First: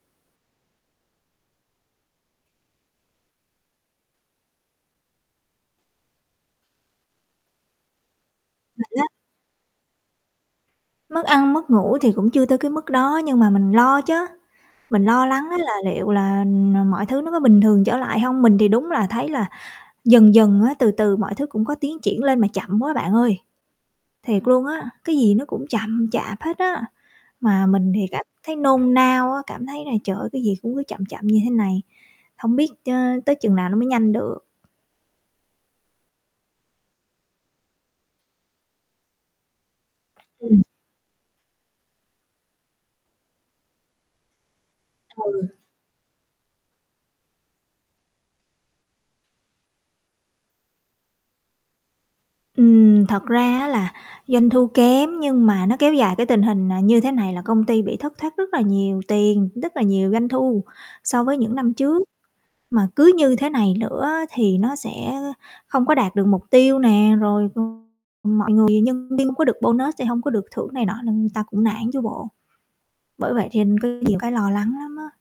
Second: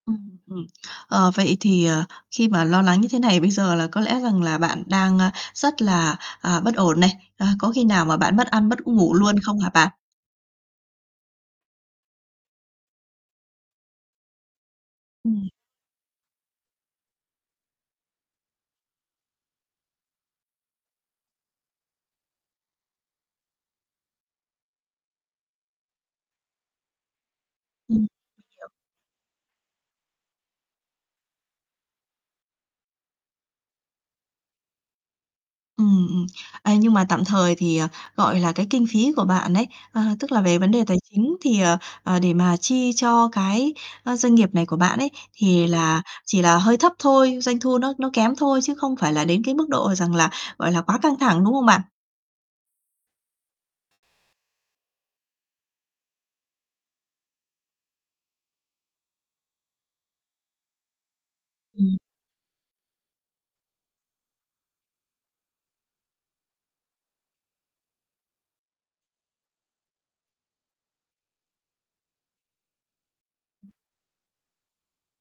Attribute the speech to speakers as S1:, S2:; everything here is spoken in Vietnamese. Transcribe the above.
S1: Ừm, ừm. Ờ, vậy thì, ờ, khi mà lo lắng như thế này bây giờ là có lẽ rằng là bạn đang, a, rất là, à, bất ổn này, à, có khi nào mà bạn mất ăn mất
S2: [unintelligible]
S1: ngủ luôn không hả bạn?
S2: Mất ăn mất ngủ thì cũng chưa tới cái mức đó nhưng mà mình lo chớ, mình lo lắng
S1: Ừm.
S2: á là liệu là, ờ, mọi thứ nó có bình thường trở lại hông? Mình thì đúng là thấy là dần dần á từ từ mọi thứ cũng có tiến triển lên mà chậm quá bạn ơi. Thiệt luôn á, cái gì nó cũng chậm chạp hết á, mà mình
S1: Ừm,
S2: thì
S1: mình
S2: cảm thấy
S1: hiểu.
S2: nôn nao á, cảm thấy là, trời ơi, cái gì cũng cứ chậm chậm như thế này, hông biết chớ tới chừng nào nó mới nhanh được.
S1: Ừm, ừm. À, nhưng mà tạm thời thì, ờ, gọi là, cái kinh phí của bạn ấy, ờ, tức là về
S2: Ừm.
S1: vấn đề tài chính thì, ờ, ờ, để mà chi cho cái, ơ, doanh nghiệp này của bạn ấy,
S2: Ừ.
S1: thì là chỉ là hơi thấp thôi, doanh thu nó nó kém thôi chứ không phải là đến cái mức độ rằng là, gọi là, quá căng thẳng, đúng không bạn?
S2: Ừm, thật ra á là doanh thu kém nhưng mà nó kéo dài cái tình hình, à, như thế này là công ty bị thất thoát rất là nhiều tiền, đất là nhiều doanh thu so với những năm
S1: Ừm.
S2: trước. Mà cứ như thế này nữa á thì nó sẽ, ơ, không có đạt được mục tiêu nè, rồi c mọi người nhân viên không có được bonus sẽ hông có được thưởng này nọ nên ta cũng nản chứ bộ. Bởi vậy thêm có nhiều cái lo lắng lắm á.